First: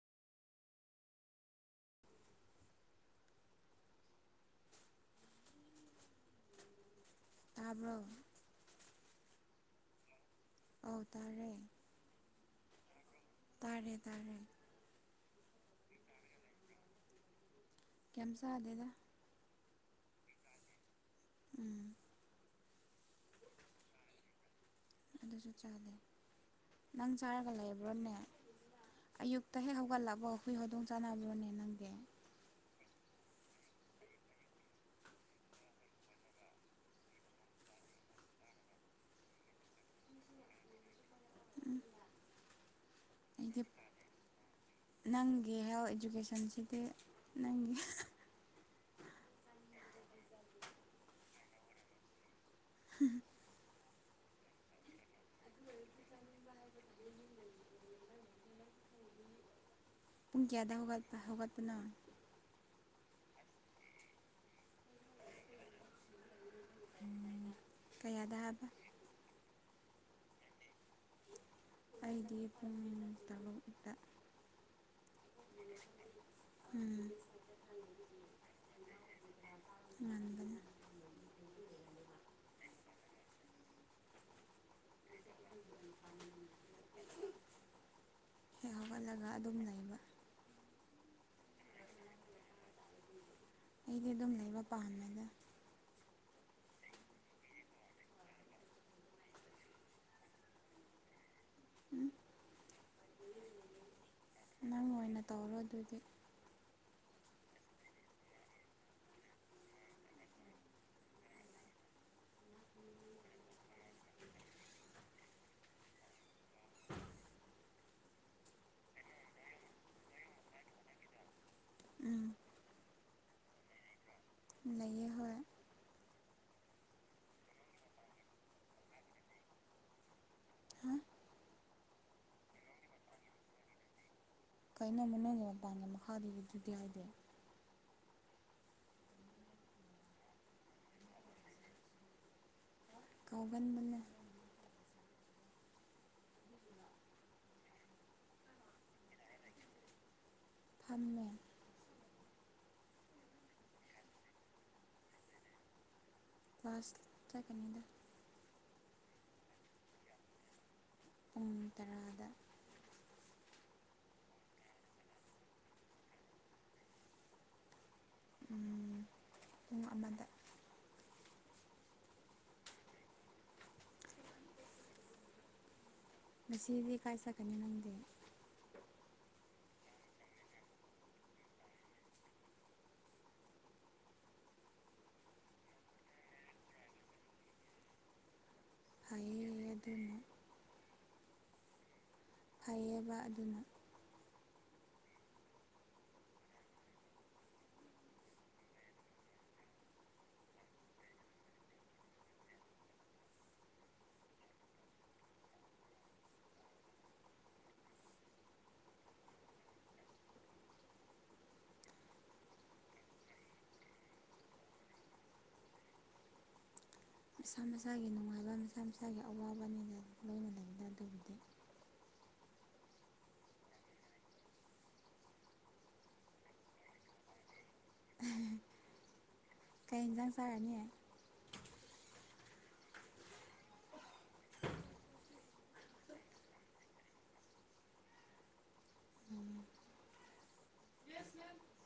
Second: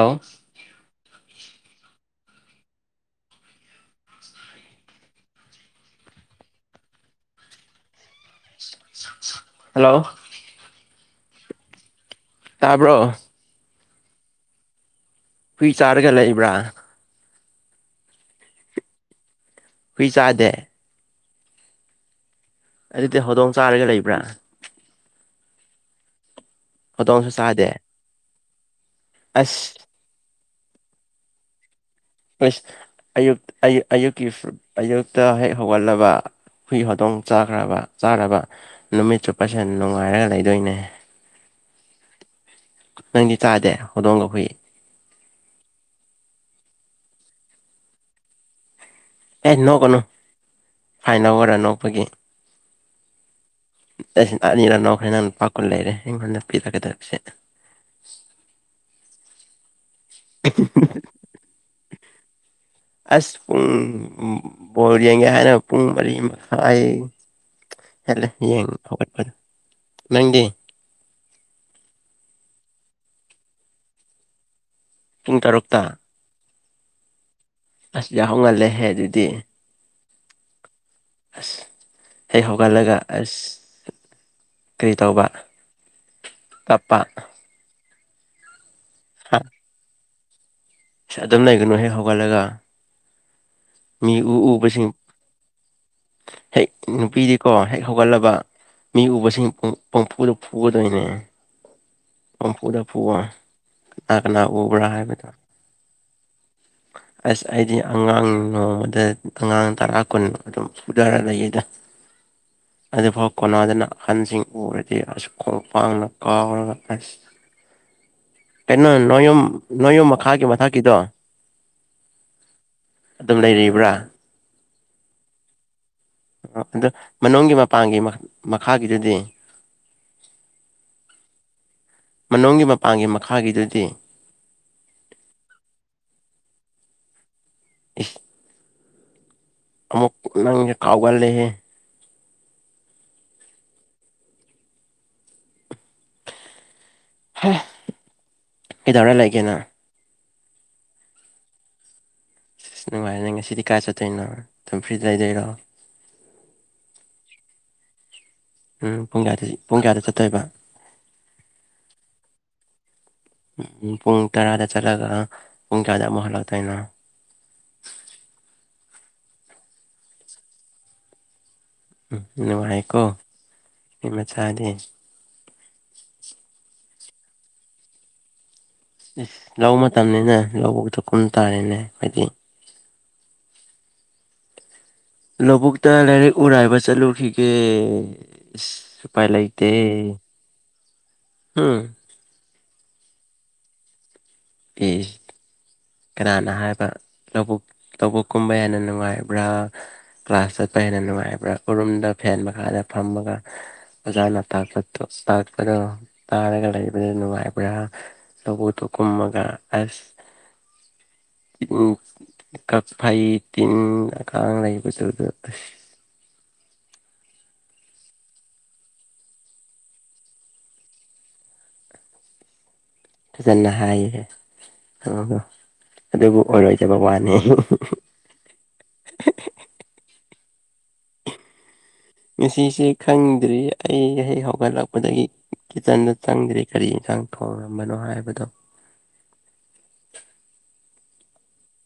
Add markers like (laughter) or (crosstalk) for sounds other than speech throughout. ꯑ (inaudible) ꯇꯥꯕ꯭ꯔꯣ ꯍꯜꯂꯣ ꯑꯣ ꯇꯥꯔꯦ ꯇꯥꯕ꯭ꯔꯣ ꯇꯥꯔꯦ ꯇꯥꯔꯦ ꯀꯔꯤ ꯆꯥꯔꯒ ꯂꯩꯕ꯭ꯔꯥ ꯀꯌꯤꯝ ꯆꯥꯗꯦꯗ ꯍꯨꯏ ꯆꯥꯗꯦ ꯎꯝ ꯑꯗꯨꯗꯤ ꯍꯧꯗꯣꯡ ꯆꯥꯔꯒ ꯂꯩꯕ꯭ꯔꯥ ꯑꯗꯨꯁꯨ ꯆꯥꯗꯦ ꯅꯪ ꯍꯧꯗꯣꯡꯁꯨ ꯆꯥꯔꯒ ꯆꯥꯗꯦ ꯂꯩꯕ꯭ꯔꯣꯅꯦ ꯑꯌꯨꯛꯇ ꯑꯁ ꯍꯦꯛ ꯍꯧꯒꯠꯂꯛꯕ ꯍꯨꯏ ꯍꯧꯗꯣꯡ ꯆꯥꯅꯕ꯭ꯔꯣꯅꯦ ꯅꯪꯗꯤ (unintelligible) ꯑꯌꯨ ꯑꯌꯨ ꯑꯌꯨꯛꯀꯤ ꯑꯌꯨꯛꯇ ꯍꯦꯛ ꯍꯧꯒꯠꯂꯕ ꯍꯨꯏ ꯍꯧꯗꯣꯡ ꯆꯥꯈ꯭ꯔꯕ ꯆꯥꯔꯕ ꯅꯨꯃꯤꯠ ꯆꯨꯞꯄꯁꯦ ꯅꯨꯡꯉꯥꯏꯔꯒ ꯂꯩꯗꯣꯏꯅꯦ ꯅꯪꯗꯤ ꯑꯩꯗꯤ ꯆꯥꯗꯦ ꯍꯧꯗꯣꯡꯒ ꯍꯨꯏ ꯅꯪꯒꯤ ꯍꯦꯜ ꯏꯗꯨꯀꯦꯁꯟꯁꯤꯗꯤ ꯅꯪꯒꯤ ꯑꯦ ꯅꯣꯛꯀꯅꯨ ꯍꯥꯏꯅ (unintelligible) ꯅꯣꯛꯄꯒꯤ ꯑꯩꯁꯤ ꯑꯅꯤꯔꯛ ꯅꯣꯛꯈ꯭ꯔꯦ ꯅꯪꯅ ꯂꯨꯄꯥꯀꯨꯟ ꯂꯩꯔꯦ ꯑꯩꯉꯣꯟꯗ ꯄꯤꯔꯛꯀꯗꯞꯁꯦ ꯄꯨꯡ ꯀꯌꯥꯗ ꯍꯧꯒꯠ ꯍꯧꯒꯠꯄꯅꯣ ꯑꯁ ꯄꯨꯡ ꯕꯣꯜ ꯌꯦꯡꯒꯦ ꯍꯥꯏꯅ ꯄꯨꯡ ꯃꯔꯤ ꯃꯈꯥꯏ ꯍꯠꯂꯦ ꯀꯌꯥꯗ ꯍꯥꯏꯕ ꯌꯦꯡ ꯍꯧꯒꯠꯄ ꯅꯪꯗꯤ ꯑꯩꯗꯤ ꯄꯨꯡ ꯇꯔꯨꯛꯇ ꯄꯨꯡ ꯇꯔꯨꯛꯇ ꯎꯝ ꯑꯁ ꯌꯥꯍꯧꯉꯜꯂꯦꯍꯦ ꯑꯗꯨꯗꯤ ꯉꯟꯕꯅꯤ ꯑꯁ ꯍꯦꯛ ꯍꯧꯒꯠꯂꯒ ꯑꯁ ꯀꯔꯤ ꯇꯧꯕ ꯀꯞꯄ ꯍꯦꯛ ꯍꯧꯒꯠꯂꯒ ꯑꯗꯨꯝ ꯂꯩꯕ ꯑꯗꯨꯝ ꯂꯩꯒꯅꯨ ꯍꯦꯛ ꯍꯧꯒꯠꯂꯒ ꯑꯩꯗꯤ ꯃꯤ ꯑꯗꯨꯝ ꯎ ꯂꯩꯕ ꯎꯕꯁꯤꯡ ꯄꯥꯝꯃꯦꯗ ꯍꯦꯛ ꯅꯨꯄꯤꯗꯤꯀꯣ ꯍꯦꯛ ꯍꯧꯒꯠꯂꯕ ꯃꯤ ꯎꯕꯁꯤꯡ ꯄꯪ ꯄꯪꯐꯨꯗ ꯐꯨꯒꯗꯣꯏꯅꯦ ꯎꯝ ꯄꯪꯐꯨꯗ ꯐꯨꯑꯣ ꯀꯅꯥ ꯀꯅꯥ ꯎꯕ꯭ꯔꯥ ꯍꯥꯏꯕꯗ ꯍꯧꯔꯣ ꯑꯗꯨꯗꯤ ꯑꯁ ꯑꯩꯗꯤ ꯑꯉꯥꯡ ꯅꯣꯡꯃꯗ ꯑꯉꯥꯡ ꯇꯔꯥ ꯀꯨꯟ ꯑꯗꯨꯝ ꯐꯨꯗꯥꯔꯥ ꯂꯩꯌꯦꯗ ꯑꯗꯨꯐꯥꯎ ꯀꯣꯅꯥꯗꯅ ꯑꯍꯟꯁꯤꯡ ꯎꯔꯗꯤ ꯑꯁ ꯈꯣꯡꯄꯥꯛꯅ ꯀꯥꯎꯔꯒ ꯑꯁ ꯀꯩꯅꯣ ꯅꯣꯏꯌꯨꯝ ꯅꯣꯏꯌꯨꯝ ꯃꯈꯥꯒꯤ ꯃꯊꯛꯀꯤꯗꯣ ꯎꯝ ꯑꯗꯨꯝ ꯂꯩꯔꯤꯕ꯭ꯔꯥ ꯂꯩꯌꯦ ꯍꯣꯏ ꯑꯣ ꯑꯗꯣ ꯃꯅꯨꯡꯒꯤ ꯃꯄꯥꯟꯒꯤ ꯃꯈꯥꯒꯤꯗꯨꯗꯤ ꯍꯥ ꯃꯅꯨꯡꯒꯤ ꯃꯄꯥꯟꯒꯤ ꯃꯈꯥꯒꯤꯗꯨꯗꯤ ꯀꯩꯅꯣ ꯃꯅꯨꯡꯒꯤ ꯃꯄꯥꯟꯒꯤ ꯃꯈꯥꯒꯤꯗꯨꯗꯤ ꯍꯥꯏꯗꯤ (unintelligible) ꯑꯃꯨꯛ ꯅꯪꯖꯦ ꯀꯥꯎꯒꯜꯂꯦꯍꯦ ꯀꯥꯎꯒꯟꯕꯅꯦ ꯍꯦ ꯀꯩꯗꯧꯔꯥ ꯂꯩꯒꯦ ꯅꯪ ꯐꯝꯃꯦ ꯑꯁ ꯅꯨꯡꯉꯥꯏꯅꯦ ꯅꯪ ꯉꯁꯤꯗꯤ ꯀꯥꯏ ꯆꯠꯇꯣꯏꯅꯣ ꯑꯗꯨꯝ ꯐ꯭ꯔꯤꯗ ꯂꯩꯗꯣꯏꯔꯣ ꯀ꯭ꯂꯥꯁ ꯆꯠꯀꯅꯤꯗ ꯎꯝ ꯄꯨꯡ ꯀꯌꯥꯗ ꯄꯨꯡ ꯀꯌꯥꯗ ꯆꯠꯇꯣꯏꯕ ꯄꯨꯡ ꯇꯔꯥꯗ ꯎꯝ ꯄꯨꯡ ꯇꯔꯥꯗ ꯆꯠꯂꯒ ꯄꯨꯡ ꯀꯌꯥꯗ ꯑꯃꯨꯛ ꯍꯜꯂꯛꯇꯣꯏꯅꯣ ꯄꯨꯡ ꯑꯃꯗ ꯎꯝ ꯅꯨꯡꯉꯥꯏꯀꯣ ꯃꯤ ꯃꯆꯥꯗꯤ ꯉꯁꯤꯗꯤ ꯀꯥꯏ ꯆꯠꯀꯅꯤ ꯅꯪꯗꯤ ꯏꯁ ꯂꯧ ꯃꯇꯝꯅꯤꯅ ꯂꯧꯕꯨꯛꯇ ꯀꯨꯝ ꯇꯥꯔꯦꯅꯦ ꯈꯣꯏꯗꯤ ꯂꯧꯕꯨꯛꯇ ꯂꯥꯏꯔꯤꯛ ꯎꯔꯥꯏꯕ ꯆꯠꯂꯨꯈꯤꯒꯦ ꯑꯁ ꯎꯄꯥꯥꯏ ꯂꯩꯇꯦ ꯐꯩꯌꯦ ꯑꯗꯨꯅ ꯍꯨꯝ ꯐꯩꯌꯦꯕ ꯑꯗꯨꯅ ꯏꯁ ꯀꯅꯥꯅ ꯍꯥꯏꯕ ꯂꯧꯕꯛ ꯂꯧꯕꯨꯛꯀꯨꯝꯕ ꯍꯦꯟꯅ ꯅꯨꯡꯉꯥꯏꯕ꯭ꯔꯥ ꯀ꯭ꯂꯥꯁ ꯆꯠꯄ ꯍꯦꯟꯅ ꯅꯨꯡꯉꯥꯏꯕ꯭ꯔꯥ ꯎꯔꯨꯝꯗ ꯐꯦꯟ ꯃꯈꯥꯗ ꯐꯝꯃꯒ ꯑꯣꯖꯥꯅ ꯇꯥꯛꯄꯇꯣ ꯇꯥꯛꯄꯗꯣ ꯇꯥꯔꯒ ꯂꯩꯕꯗꯣ ꯅꯨꯡꯉꯥꯏꯕ꯭ꯔꯥ ꯂꯧꯕꯨꯛꯇ ꯀꯨꯝꯃꯒ ꯑꯁ ꯇꯤꯟ ꯀꯥꯛꯐꯩ ꯇꯤꯟ ꯀꯥꯡ ꯂꯩꯕꯗꯨꯗ ꯑꯁ ꯃꯁꯥ ꯃꯁꯥꯒꯤ ꯅꯨꯡꯉꯥꯏꯕ ꯃꯁꯥ ꯃꯁꯥꯒꯤ ꯑꯋꯥꯕꯅꯤꯅ ꯂꯣꯏꯅ ꯂꯩꯗ ꯑꯗꯨꯕꯨꯗꯤ ꯐꯖꯅ ꯍꯥꯏꯔꯦ (unintelligible) ꯑꯗꯨꯕꯨ ꯑꯣꯏꯔꯣꯏꯗꯕ ꯋꯥꯅꯦ ꯀꯩ ꯏꯟꯖꯥꯡ ꯆꯥꯔꯅꯤ ꯉꯁꯤꯁꯦ ꯈꯪꯗ꯭ꯔꯤꯌꯦ ꯑꯩ ꯍꯦꯛ ꯍꯧꯒꯠꯂꯛꯄꯗꯒꯤ ꯀꯤꯠꯆꯟꯗ ꯆꯪꯗ꯭ꯔꯤ ꯀꯔꯤ ꯏꯟꯁꯥꯡ ꯊꯣꯡꯉꯝꯕꯅꯣ ꯍꯥꯏꯕꯗꯣ ꯎꯝ (unintelligible)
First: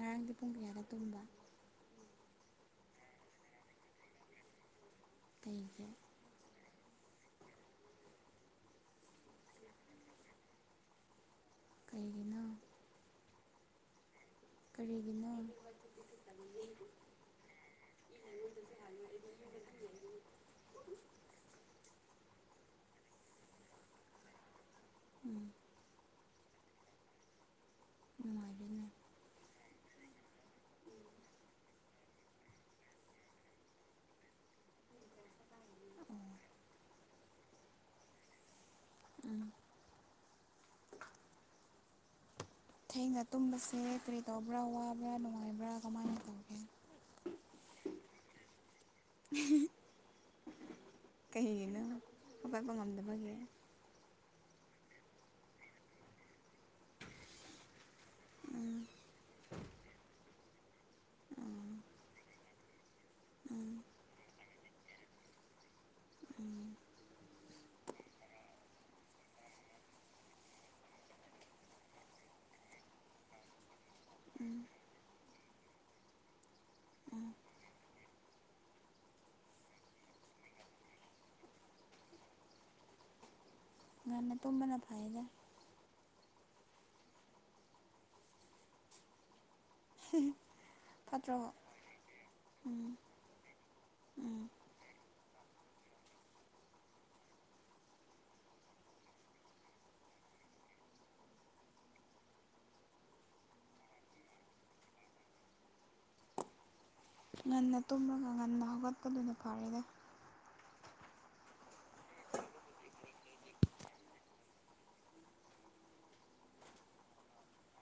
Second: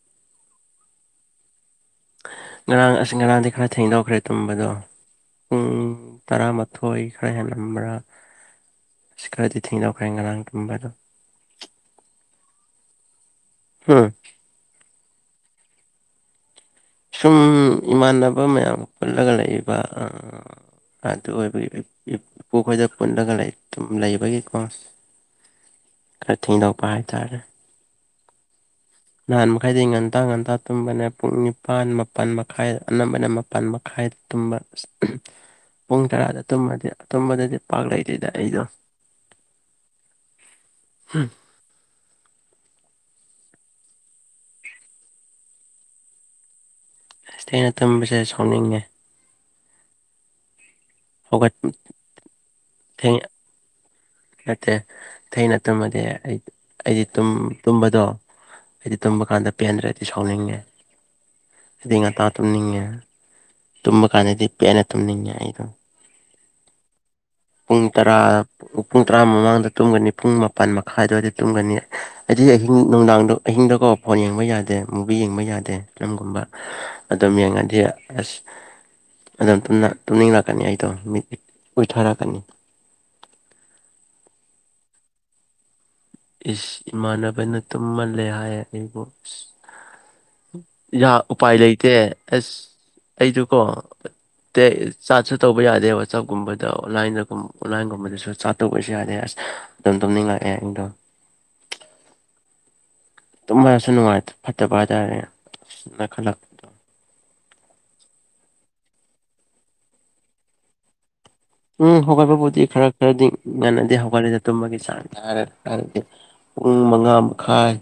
ꯉꯔꯥꯡꯗꯤ ꯄꯨꯡ ꯀꯌꯥꯗ ꯇꯨꯝꯕ ꯉꯔꯥꯡ ꯑꯁ ꯉꯔꯥꯡꯗꯤ ꯈꯔ ꯊꯦꯡꯗꯣꯛꯈ꯭ꯔꯦ ꯇꯨꯝꯕꯗꯣ ꯄꯨꯡ ꯀꯩꯒꯤ ꯇꯔꯥꯃꯥꯊꯣꯏ ꯈꯔ ꯍꯦꯜꯂꯝꯕ꯭ꯔꯥ ꯑꯁ ꯈꯔꯗꯤ ꯊꯦꯡꯗꯣꯛꯈ꯭ꯔꯦ ꯉꯔꯥꯡ ꯇꯨꯝꯕꯗꯣ ꯀꯩꯒꯤꯅꯣ ꯍꯨꯝ ꯀꯔꯤꯒꯤꯅꯣ ꯁꯨꯝ ꯏꯃꯥꯟꯅꯕ ꯃꯌꯥꯝ ꯄꯨꯜꯂꯒ ꯂꯩꯏꯕ ꯑꯗꯨ ꯑꯣꯏꯕꯒꯤ ꯏꯄꯨꯈꯣꯏꯗ ꯄꯨꯜꯂꯒ ꯗꯨꯝ ꯂꯩꯕꯒꯤꯀꯣ ꯎꯝ ꯈꯔ ꯊꯦꯡꯗꯣꯛꯄ ꯍꯥꯏꯇꯥꯔꯦ ꯅꯨꯡꯉꯥꯏ (unintelligible) ꯅꯍꯥꯟ ꯃꯈꯩꯗꯤ ꯉꯟꯇꯥ ꯉꯟꯇꯥ ꯇꯨꯝꯕꯅꯦ ꯄꯨꯡ ꯅꯤꯄꯥꯟ ꯃꯥꯄꯟ ꯃꯈꯥꯏ ꯑꯅꯝꯕꯅ ꯃꯥꯄꯟ ꯃꯈꯥꯏ ꯇꯨꯝꯕ ꯄꯨꯡ ꯇꯔꯥꯗ ꯇꯨꯝꯃꯗꯤ ꯇꯨꯝꯕꯗꯗꯤ ꯄꯥꯛ ꯂꯩꯇꯦꯗ ꯑꯩꯗꯣ ꯎꯝ (unintelligible) ꯊꯦꯡꯅ ꯇꯨꯝꯕꯁꯦ ꯀꯔꯤ ꯇꯧꯕ꯭ꯔ ꯋꯥꯕ꯭ꯔꯥ ꯅꯨꯡꯉꯥꯏꯕ꯭ꯔꯥ ꯀꯃꯥꯏꯅ ꯇꯧꯒꯦ ꯑꯁ ꯊꯦꯡꯅ ꯇꯨꯝꯕꯁꯦ ꯁꯥꯎꯅꯤꯡꯉꯦ (unintelligible) ꯍꯧꯒꯠ ꯀꯩꯒꯤꯅ ꯍꯧꯒꯠꯄ ꯊꯦꯡꯅ ꯉꯝꯗꯕꯒꯤ ꯅꯠꯇꯦ ꯊꯦꯡꯅ ꯇꯨꯝꯃꯗꯤ ꯑꯩ ꯑꯩꯗꯤ ꯇꯨꯝꯕꯗꯣ ꯑꯩꯗꯤ ꯇꯨꯝꯕ ꯀꯥꯟꯗ ꯄꯦꯟꯗ꯭ꯔꯦꯗꯤ ꯁꯥꯎꯅꯤꯡꯉꯦ ꯑꯩꯗꯤ ꯉꯟꯇꯥ ꯇꯨꯝꯅꯤꯡꯉꯦ ꯇꯨꯝꯕ ꯀꯥꯟꯗꯗꯤ ꯄꯦꯟꯅ ꯇꯨꯝꯅꯤꯡꯉꯦ ꯑꯩꯗꯣ ꯎꯝ ꯄꯨꯡ ꯇꯔꯥ ꯄꯨꯡ ꯇꯔꯥ ꯃꯃꯥꯡꯗ ꯇꯨꯝꯒꯅꯤ ꯄꯨꯡ ꯃꯥꯄꯟ ꯃꯈꯥꯏ ꯑꯗ꯭ꯋꯥꯏꯗ ꯇꯨꯝꯒꯅꯤ ꯑꯩꯗꯤ ꯑꯍꯤꯡ ꯅꯨꯡꯗꯥꯡꯗꯣ ꯑꯍꯤꯡꯗꯀꯣ ꯐꯣꯟ ꯌꯦꯡꯕ ꯌꯥꯗꯦ ꯃꯨꯚꯤ ꯌꯦꯡꯕ ꯌꯥꯗꯦ ꯐꯤꯂꯝꯒꯨꯝꯕ ꯑꯗꯨꯝ ꯌꯦꯡꯉꯗꯤ ꯑꯁ ꯑꯗꯨꯝ ꯇꯨꯝꯅꯤꯡꯉꯛꯀꯅꯤ ꯑꯩꯗꯣ ꯎꯏꯊꯔꯛꯀꯅꯤ꯫ ꯉꯟꯅ ꯇꯨꯝꯕꯅ ꯐꯥꯏꯗꯦ꯫ ꯏꯁ ꯏꯃꯥꯟꯅꯕꯅ ꯇꯨꯝꯃꯜꯂꯦ ꯍꯥꯏ ꯑꯩꯕꯨ꯫ ꯐꯠꯇ꯭ꯔꯣ ꯎꯄꯥꯏ ꯂꯩꯇꯦ ꯑꯁ ꯑꯩꯗꯨꯀꯣ꯫ ꯆꯥꯠꯁꯨ ꯇꯧꯕ ꯌꯥꯗꯦ ꯋꯥꯆꯞꯀꯨꯝꯕꯗ ꯑꯣꯟꯂꯥꯏꯟꯗꯒꯨꯝ ꯑꯣꯟꯂꯥꯏꯟꯒꯨꯝꯕꯗꯁꯨ ꯆꯥꯠ ꯇꯧꯕꯁꯨ ꯌꯥꯗꯦ ꯑꯁ꯫ ꯑꯗꯨꯝ ꯇꯨꯅꯤꯡ ꯉꯛꯑ ꯑꯩꯗꯣ꯫ ꯇꯨꯝꯃꯔꯁꯨ ꯅꯨꯡꯉꯥꯏꯇꯦ ꯐꯠꯇꯕ ꯍꯥꯏꯇꯥꯔꯦ ꯑꯅ ꯈꯜꯂꯛꯄ꯫ ꯉꯟꯅ ꯇꯨꯝꯃꯒ ꯉꯟꯅ ꯍꯧꯒꯠꯄꯗꯨꯅ ꯐꯔꯦꯗ꯫ ꯎꯝ ꯍꯧꯒꯠꯄꯕꯨꯗꯤ ꯈꯔ ꯈꯔꯗꯤ ꯉꯥꯟꯅꯗꯦ ꯍꯧꯒꯠꯂꯤꯅ ꯇꯨꯝꯕꯒꯤ ꯆꯥꯡ ꯍꯥꯏꯔꯦ ꯍꯥꯏꯔꯗꯤ꯫ ꯄꯨꯡ ꯃꯉꯥ ꯃꯈꯥꯏ꯫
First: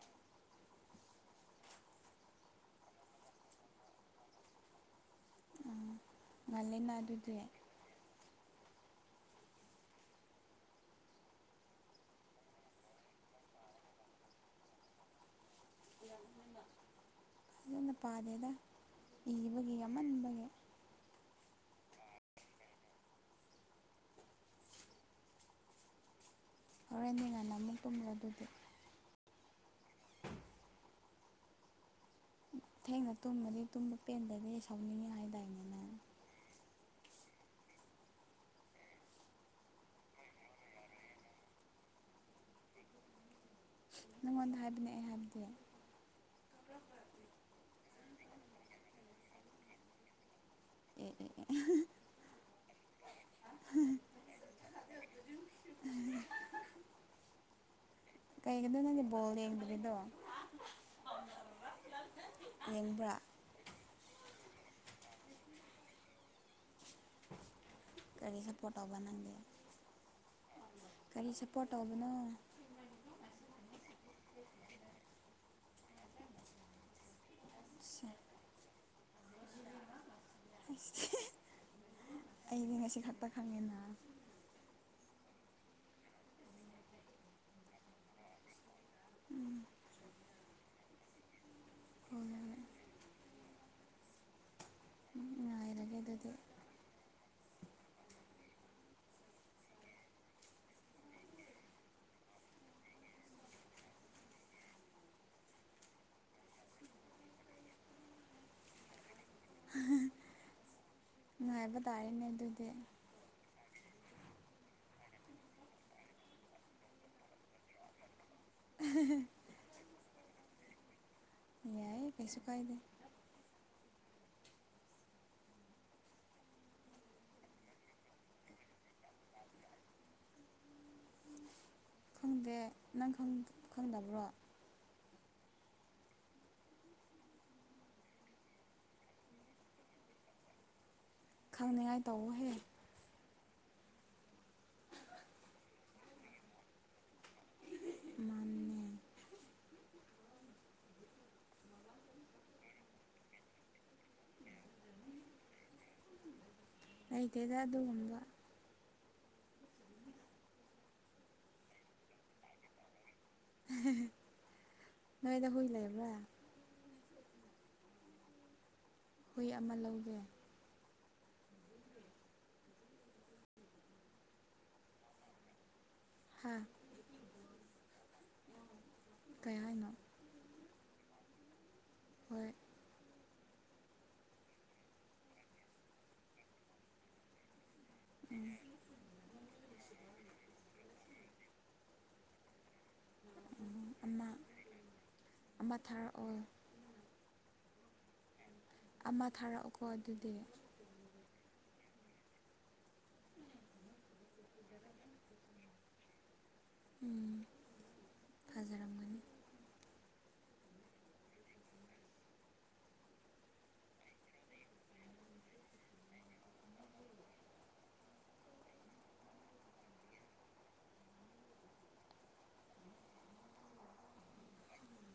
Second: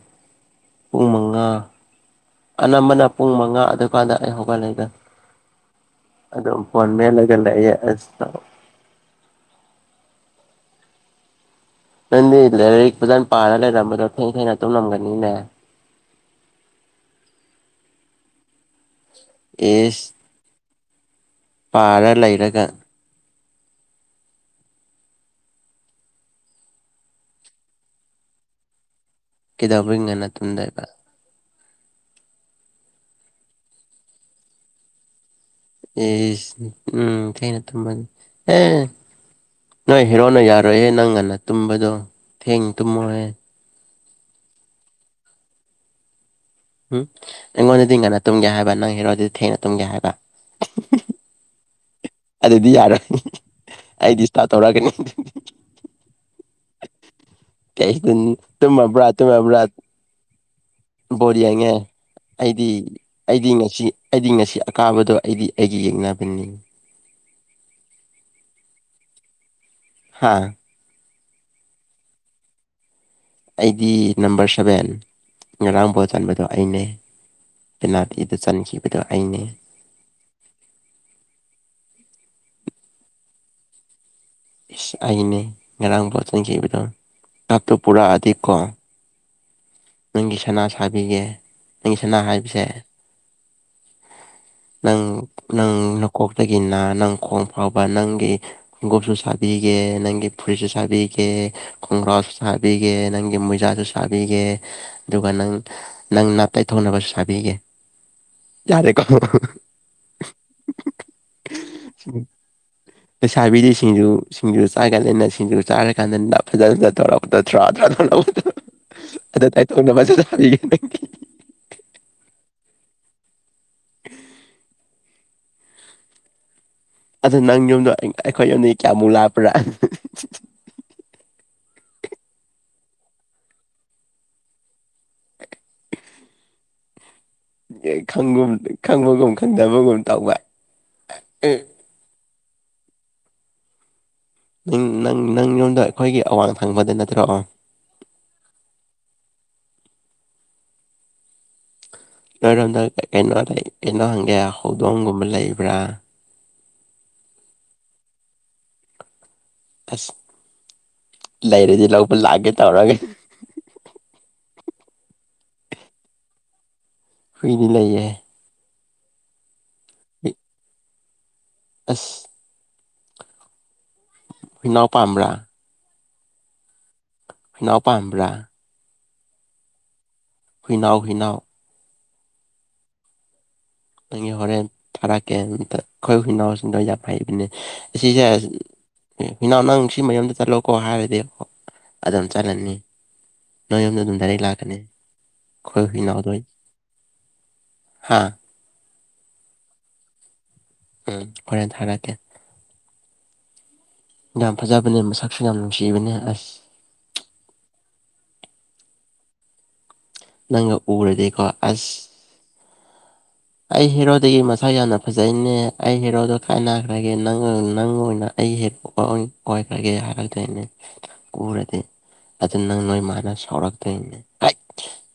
ꯄꯨꯡ ꯃꯉꯥ꯫ ꯑꯅꯝꯕꯅ ꯄꯨꯡ ꯃꯉꯥ ꯑꯗꯨꯀꯥꯟꯗ ꯑꯩ ꯍꯧꯒꯠꯂꯦꯗ꯫ ꯑꯗꯣ ꯐꯣꯟ ꯉꯜꯂꯤꯅ ꯑꯗꯨꯗꯤ ꯃꯦꯂꯒ ꯂꯩꯑꯦ꯫ ꯅꯪꯗꯤ ꯂꯥꯏꯔꯤꯛ ꯐꯖꯅ ꯄꯥꯔꯒ ꯂꯩꯔꯝꯕꯗꯣ ꯊꯦꯡ ꯊꯦꯡꯅ ꯇꯨꯝꯂꯝꯒꯅꯤꯅꯦ꯫ ꯐꯖꯅ ꯄꯥꯗꯦꯗ ꯏꯕꯒꯤ ꯏꯁ ꯌꯥꯝꯃꯟꯕꯒꯤ꯫ ꯄꯥꯔ ꯂꯩꯔꯒ꯫ ꯍꯣꯔꯦꯟꯗꯤ ꯉꯅ ꯑꯃꯨꯛ ꯇꯨꯝꯔꯦ ꯑꯗꯨꯗꯤ꯫ ꯀꯩꯗꯧꯕꯩ ꯉꯟꯅ ꯇꯨꯝꯗꯣꯏꯕ꯫ ꯊꯦꯡꯅ ꯇꯨꯝꯃꯗꯤ ꯇꯨꯝꯕ ꯄꯦꯟꯗꯗꯤ ꯁꯥꯎꯅꯤꯡꯉꯦ ꯍꯥꯏꯇꯥꯏꯅꯦ ꯅꯪ꯫ ꯑꯁ ꯎꯝ ꯊꯦꯡꯅ ꯇꯨꯝꯕꯅꯤ ꯑꯦ꯫ ꯅꯣꯏ ꯍꯦꯔꯣꯅ ꯌꯥꯔꯣꯏꯑꯦ ꯅꯪ ꯉꯟꯅ ꯇꯨꯝꯕꯗꯣ ꯊꯦꯡ ꯇꯨꯝꯃꯣ ꯍꯥꯏ꯫ ꯉꯣꯟꯗ ꯍꯥꯏꯕꯅꯤ ꯑꯩ ꯍꯥꯏꯕ ꯅꯠꯇꯦ꯫ ꯎꯝ ꯑꯩꯉꯣꯟꯗꯗꯤ ꯉꯟꯅ ꯇꯨꯝꯒꯦ ꯍꯥꯏꯕ ꯅꯪ ꯍꯦꯔꯣꯗꯗꯤ ꯊꯦꯡꯅ ꯇꯨꯝꯒꯦ ꯍꯥꯏꯕ꯫ (unintelligible) ꯑꯗꯨꯗꯤ ꯌꯥꯔꯣꯏ ꯑꯩ ꯗꯤꯁꯇꯔ ꯇꯧꯔꯛꯑꯅꯤ꯫ (unintelligible) ꯀꯩ ꯀꯩꯒꯤꯅꯣ ꯅꯪꯗꯤ ꯇꯨꯝꯃꯕ꯭ꯔꯥ ꯕꯣꯜ ꯇꯨꯝꯃꯕ꯭ꯔꯥ꯫ ꯌꯦꯡꯗꯕꯤꯗꯣ ꯕꯣꯔ ꯌꯥꯡꯉꯦ ꯑꯩꯗꯤ ꯌꯦꯡꯕ꯭ꯔꯥ ꯑꯩꯗꯤ ꯉꯁꯤ꯫ ꯑꯩꯗꯤ ꯉꯁꯤ ꯑꯀꯥꯕꯗꯣ ꯑꯩꯗꯤ ꯑꯩꯒꯤ ꯌꯦꯛꯅꯕꯅꯦ꯫ ꯀꯔꯤ ꯁꯄꯣꯠ ꯇꯧꯕ ꯅꯪꯗꯤ꯫ ꯍꯥꯥ꯫ ꯀꯔꯤ ꯁꯥꯄꯣꯔꯠ ꯇꯧꯕꯅꯣ꯫ ꯁꯤ (unintelligible) (inaudible) ꯑꯩꯗꯤ ꯅꯝꯕꯔ ꯁꯚꯦꯟ ꯉꯔꯥꯡ ꯕꯣꯜ ꯆꯟꯕꯗꯣ ꯑꯩꯅꯦ꯫ ꯄꯦꯅꯥꯇꯤꯗ ꯆꯟꯈꯤꯕꯗꯣ ꯑꯩꯅꯦ꯫ (unintelligible) (inaudible) ꯑꯩꯗꯤ ꯉꯁꯤ ꯈꯛꯇ ꯈꯪꯉꯦꯅ꯫ ꯏꯁ ꯑꯩꯅꯦ ꯉꯔꯥꯡ ꯕꯣꯜ ꯆꯪꯈꯤꯕꯗꯣ ꯀꯞꯇꯣ ꯄꯨꯔꯛꯑꯗꯤ ꯀꯣ꯫ ꯅꯪꯒꯤ ꯁꯅꯥ ꯁꯥꯕꯤꯒꯦ ꯅꯪꯒꯤ ꯁꯅꯥ ꯍꯣꯏ ꯍꯣꯏ ꯍꯥꯏꯕꯁꯦ꯫ ꯅꯪ ꯅꯪ ꯉꯥꯏꯔꯒꯦ ꯑꯗꯨꯗꯤ ꯅꯀꯣꯛꯇꯒꯤꯅ ꯅꯪ ꯈꯣꯡ ꯐꯥꯎꯕ ꯅꯪꯒꯤ꯫ ꯒꯣꯞꯁꯨ ꯁꯥꯕꯤꯒꯦ ꯅꯪꯒꯤ ꯐꯨꯔꯤꯠꯁꯨ ꯁꯥꯕꯤꯒꯦ꯫ ꯈꯣꯡꯒ꯭ꯔꯥꯎꯁꯨ ꯁꯥꯕꯤꯒꯦ ꯅꯪꯒꯤ ꯃꯣꯏꯖꯥꯁꯨ ꯁꯥꯕꯤꯒꯦ꯫ ꯑꯗꯨꯒ ꯅꯪ ꯅꯪ ꯅꯥꯞ ꯇꯥꯏꯊꯣꯛꯅꯕꯁꯨ ꯁꯥꯕꯤꯒꯦ ꯌꯥꯔꯦꯀꯣ꯫ ꯍ (unintelligible) (inaudible) ꯅꯨꯡꯉꯥꯏꯕ ꯇꯥꯔꯦꯅꯦ ꯑꯗꯨꯗꯤ꯫ ꯂꯩꯁꯥꯕꯤꯗꯤ ꯁꯤꯡꯖꯨ ꯁꯤꯡꯖꯨ ꯆꯥꯒꯅꯤꯅ ꯁꯤꯡꯖꯨ ꯆꯥꯔꯀꯥꯟꯗ ꯇꯞꯇꯧꯔꯄ꯫ ꯊꯔꯥ ꯇꯔꯥ ꯊ ꯂꯧꯕ ꯑꯗꯨ ꯇꯥꯏꯇꯣ ꯃꯁꯨ ꯁꯥꯕꯤꯒꯦ ꯅꯪꯒꯤ꯫ ꯌꯥꯏ ꯀꯩꯁꯨ ꯀꯥꯏꯗꯦ꯫ (unintelligible) (inaudible) ꯑꯗꯣ ꯅꯪ ꯌꯨꯝꯗꯣ ꯑꯩꯈꯣꯏ ꯌꯨꯝꯗꯒꯤ ꯀꯌꯥꯃꯨꯛ ꯂꯥꯛꯞꯄ꯭ꯔꯥ꯫ ꯈꯪꯗꯦ ꯅꯪ ꯈꯪꯗꯕ꯭ꯔꯣ ꯑꯦ ꯈꯪꯒꯨꯝ ꯈꯪꯕꯒꯨꯝ ꯈꯪꯗꯕꯒꯨꯝ ꯇꯥꯎꯕ ꯅꯤꯡꯉꯥꯏ ꯇꯧꯕꯍꯦ ꯅꯪ ꯅꯪ ꯅꯪ ꯌꯣꯟꯗ ꯑꯩꯈꯣꯏꯒꯤ ꯑꯋꯥꯡ ꯊꯪꯕꯗ ꯅꯠꯇ꯭ꯔꯣ ꯑꯣ ꯃꯥꯅꯦ ꯅꯣꯏꯔꯣꯝꯗ ꯀꯩꯅꯣ ꯀꯩꯅꯣ ꯍꯪꯒꯦ ꯍꯧꯗꯣꯡꯒꯨꯝꯕ ꯂꯩꯕ꯭ꯔꯥ ꯂꯩꯇꯦꯗ ꯑꯗꯨꯒꯨꯝꯕ ꯑꯁ ꯂꯩꯔꯗꯤ ꯂꯧꯕ ꯂꯥꯛꯑꯒꯦ ꯇꯧꯔꯒ ꯅꯣꯏꯗ ꯍꯨꯏ ꯂꯩꯕ꯭ꯔ ꯍꯨꯅꯗꯤ ꯂꯩꯥꯏꯌꯦ ꯍꯨꯏ ꯑꯃ ꯂꯧꯒꯦ ꯑꯁ (unintelligible) (inaudible) ꯍꯨꯏꯅꯥꯎ ꯄꯝ꯭ꯔ (inaudible) (unintelligible) ꯍꯥꯥ (unintelligible) (inaudible) ꯍꯩꯅꯎꯄꯥꯥꯝꯕ꯭ꯔꯥ ꯀꯩ ꯍꯥꯏꯅꯣ ꯍꯨꯏꯅꯥꯎ ꯍꯨꯏꯅꯎ (inaudible) (unintelligible) ꯍꯣꯏ ꯅꯪꯒꯤ ꯍꯣꯔꯦꯟ ꯊꯥꯔꯛꯀꯦꯇ ꯑꯩꯈꯣꯏ ꯍꯨꯅꯥꯎ ꯗꯎ ꯌꯥꯝ ꯍꯩꯕꯅꯦ ꯑꯁꯤꯁꯦ ꯏꯅꯥꯎ ꯅꯪ ꯁꯤ ꯃꯌꯨꯝꯗ ꯆꯠꯂꯣꯀꯣ ꯍꯥꯏꯔꯗꯤ ꯑꯗꯨꯝ ꯆꯠꯂꯅꯤ ꯅꯣꯏ ꯌꯨꯝꯗ ꯑꯗꯨꯝ ꯑꯃ ꯗꯥꯏꯔꯦꯛ ꯂꯥꯛꯀꯅꯤ ꯑꯃ ꯈꯣꯏ ꯍꯨꯏ ꯊꯥꯔꯛꯑꯣ ꯅꯥꯎꯗꯣꯏ ꯍꯥ ꯑꯃ ꯊꯥꯔꯛꯑꯣꯀꯣ ꯑꯗꯨꯗꯤ ꯎꯝ ꯍꯣꯔꯦꯟ ꯊꯔꯥꯛ ꯀꯦ ꯌꯥꯝ ꯐꯖꯥꯕꯅꯦ ꯃꯁꯛ ꯁꯨ ꯅꯥꯝ ꯂꯅꯨꯡꯁꯤꯕꯅꯦ ꯑꯁ ꯎꯝ ꯐꯖꯔꯝꯒꯅꯤ ꯅꯪꯒ ꯎꯔꯗꯤꯀꯣ ꯑꯁ ꯑꯩ ꯍꯦꯔꯣꯗꯒꯤ ꯃꯁꯥ ꯌꯥꯝꯅ ꯐꯖꯩꯅꯦ ꯑꯩ ꯍꯦꯔꯣꯗꯣ ꯀꯥꯏꯅꯈ꯭ꯔꯒꯦ ꯅꯪ ꯅꯪ ꯑꯣꯏꯅ ꯑꯩ ꯍꯦꯔꯣꯛ (inaudible) (inaudible) ꯀꯨꯔꯗꯤ ꯑꯗꯨ ꯅꯪ ꯅꯣꯏ ꯃꯥꯅ ꯁꯥꯎꯔꯛꯇꯣꯏꯅꯦ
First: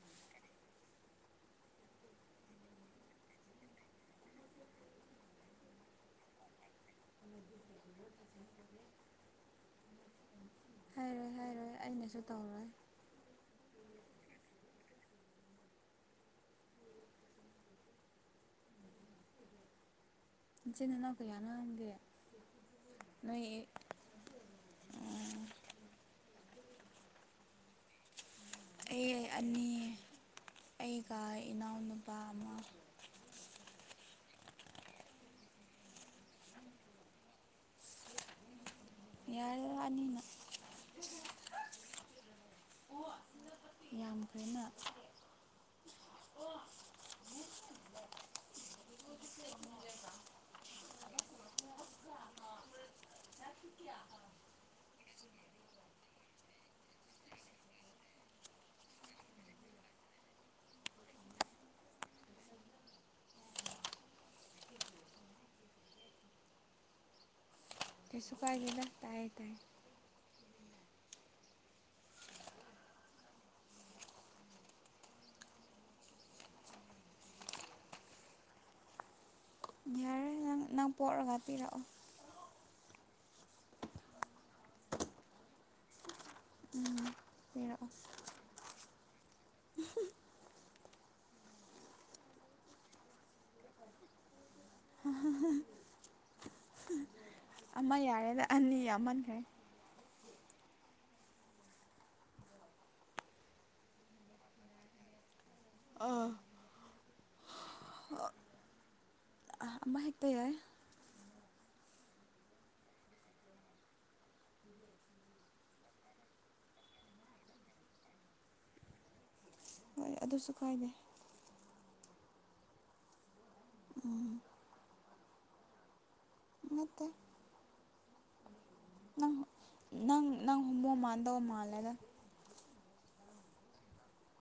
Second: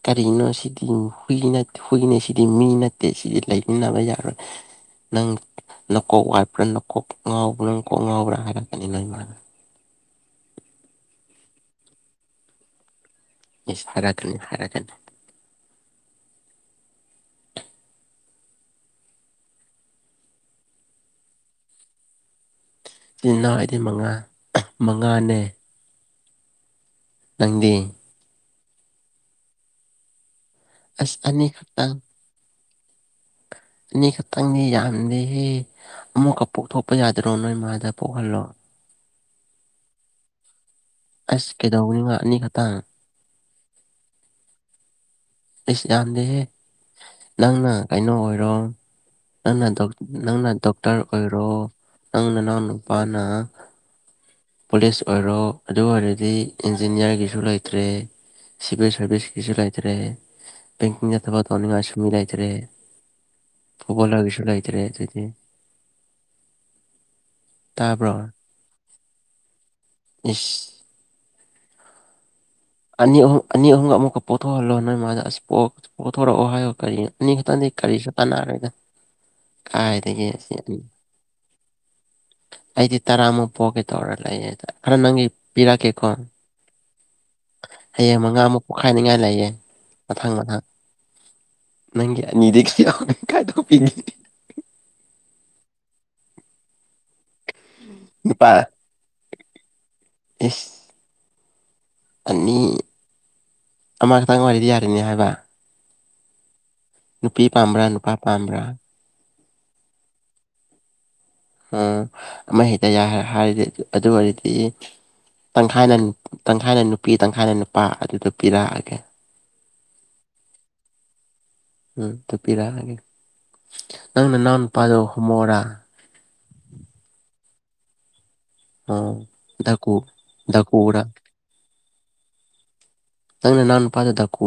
ꯀꯔꯤꯅꯣ ꯁꯤꯗꯤ ꯍꯨꯏ ꯍꯨꯏꯅꯦ ꯁꯤꯗꯤ ꯃꯤ ꯅꯠꯇꯦ ꯦꯁꯤꯗꯤ ꯂꯩꯃꯤꯟꯅꯕ ꯌꯥꯔꯣꯏ (inaudible) (unintelligible) ꯅꯪ ꯅꯀꯣꯛ ꯋꯥꯏꯠꯄ꯭ꯔꯥ ꯅꯀꯣꯛ ꯉꯥꯎꯕ꯭ꯔ ꯅꯪ ꯀꯣꯛ ꯉꯥꯎꯕ꯭ꯔꯥ ꯍꯥꯏꯔꯛꯀꯅꯤ ꯂꯣꯏꯦ (inaudible) ꯍꯥꯏꯔꯣꯏ ꯍꯥꯏꯔꯣꯏ ꯑꯩꯅꯁꯨ ꯇꯧꯔꯣꯏ ꯏꯁ ꯍꯥꯏꯔꯛꯀꯅꯤ ꯍꯥꯏꯔꯛꯀꯅꯤ ꯏꯆꯤꯟ ꯏꯅꯥꯎ ꯀꯌꯥꯅꯣ ꯅꯪꯗꯤ ꯏꯆꯤꯟꯜ ꯅꯣꯏ ꯏꯅꯥꯎ ꯍꯥꯏꯗꯤ ꯃꯉꯥ ꯃꯉꯥꯅꯦ ꯅꯪꯗꯤ ꯑꯩ ꯑꯅꯤ ꯑꯁ ꯑꯩꯒ ꯑꯅꯤ ꯈꯛꯇꯪ ꯏꯅꯥꯎꯅꯨꯄꯥ ꯑꯃ ꯑꯅꯤ ꯈꯛꯇꯪꯗꯤ ꯌꯥꯝꯗꯦꯍꯦ ꯑꯃꯨꯛꯀ ꯄꯣꯛꯊꯣꯛꯄ ꯌꯥꯗꯔꯣ ꯅꯣꯏ ꯃꯥꯗ ꯄꯣꯛꯍꯜꯂꯣ ꯌꯥꯔ ꯑꯅꯤꯅ ꯑꯁ ꯀꯩꯗꯧꯕꯅꯤ ꯉ ꯑꯅꯤꯈꯛꯇꯪ ꯌꯥꯝ ꯈꯔꯦꯅ ꯏꯁ ꯌꯥꯝꯗꯦꯍꯦ ꯅꯪꯅ ꯀꯩꯅꯣ ꯑꯣꯏꯔꯣ ꯅꯪꯅ ꯅꯪꯅ ꯗꯣꯛꯇꯔ ꯑꯣꯏꯔꯣ ꯅꯪꯅ ꯅꯪꯎ ꯅꯨꯄꯥꯅ (unintelligible) ꯄꯨꯂꯤꯁ ꯑꯣꯏꯔꯣ ꯑꯗꯨ ꯑꯣꯏꯔꯗꯤ ꯏꯟꯖꯤꯅꯤꯌꯥꯔꯒꯤꯁꯨ ꯂꯩꯇ꯭ꯔꯦ ꯁꯤꯚꯜ ꯁꯔꯚꯤꯁꯀꯤꯁꯨ ꯂꯥꯏꯇꯔꯦ (unintelligible) ꯂꯩꯇꯔꯦ ꯐꯨꯕꯣꯜ ꯂꯒꯁꯨꯂꯥꯏꯇꯔꯦ ꯇꯥꯕꯔꯣ ꯀꯩꯁꯨ ꯇꯥꯏꯌꯦ ꯇꯥꯏ ꯏꯁ ꯑꯅꯤ ꯑꯍꯨꯝ ꯑꯅꯤ ꯑꯍꯨꯝꯒ ꯑꯃꯨꯛꯀ ꯄꯨꯊꯣꯛꯍꯜꯂꯣ ꯅꯣꯏ ꯃꯥꯗ ꯑꯁꯤ ꯄꯣꯛ ꯄꯨꯊꯣꯔꯛꯑꯣ ꯍꯥꯏꯌꯣ ꯀꯔꯤꯅꯣ ꯑꯅꯤ ꯈꯛꯇꯪꯗꯤ ꯀꯔꯤꯁꯨ ꯇꯥꯟꯅꯔꯦꯅ ꯀꯥꯏꯗꯒꯤ ꯌꯥꯔꯦ ꯅꯪ ꯑꯅꯤ, ꯅꯪ ꯄꯣꯛꯑꯒ ꯄꯤꯔꯛꯑꯣ ꯑꯩꯗꯤ ꯇꯔꯥꯃꯨꯛ ꯄꯣꯛꯒꯦ ꯇꯧꯔ ꯂꯩꯅꯦꯗ ꯈꯔ ꯅꯪꯒꯤ ꯄꯤꯔꯛꯀꯦꯀꯣ ꯎꯝ ꯍꯌꯦꯡ ꯃꯉꯥꯃꯨꯛ ꯄꯣꯛꯈꯥꯏꯅꯤꯉꯥꯏ ꯂꯩꯌꯦ ꯃꯊꯪ ꯃꯊꯪ ꯅꯪꯒꯤ ꯑꯅꯤꯗꯤ ꯌꯥꯎꯔꯒꯥ ꯀꯥꯏ ꯇꯣꯛꯄꯤꯅꯤ ꯑꯃ ꯌꯥꯔꯦꯗ ꯅꯨꯄꯥ ꯑꯅꯤ ꯌꯥꯃꯟꯈ꯭ꯔꯦ ꯏꯁ ꯑꯅꯤ ꯑꯃꯈꯛꯇꯪ ꯋꯥꯔꯤꯗꯤ ꯌꯥꯔꯤꯅꯤ ꯍꯥꯏꯕ ꯑꯥ ꯅꯨꯄꯤ ꯄꯥꯝꯕ꯭ꯔꯥ ꯅꯨꯄꯥ ꯄꯥꯝꯕ꯭ꯔꯥ ꯃꯥ ꯍꯦꯛꯛꯇ ꯌꯥꯏ ꯎꯝ ꯑꯃ ꯍꯦꯛꯇ ꯌꯥꯦ ꯍꯥꯏꯔꯗꯤ ꯑꯗꯨ ꯑꯣꯏꯔꯗꯤ ꯇꯪꯈꯥꯏꯅ ꯇꯪꯈꯥꯏꯅ ꯅꯨꯄꯤ ꯇꯪꯈꯥꯏꯅ ꯅꯨꯄꯥ ꯑꯗꯨꯗꯣ ꯄꯤꯔꯛꯑꯒꯦ ꯍꯣꯏ ꯑꯗꯨꯁꯨ ꯀꯥꯏꯗꯩ ꯎꯝ ꯇꯄꯤꯔꯛꯑꯒꯦ ꯅꯪ ꯅꯅꯥꯎ ꯅꯨꯄꯥꯗꯣ ꯍꯣꯃꯣꯔꯥ ꯅꯠꯇꯦ ꯑ ꯗꯥꯀꯨ ꯃ ꯃꯥꯥꯟꯗ ꯃꯥꯂꯦꯒ (unintelligible) ꯅꯪ ꯅꯅꯥꯎ ꯅꯨꯄꯥꯗꯨ ꯗꯥꯀꯨ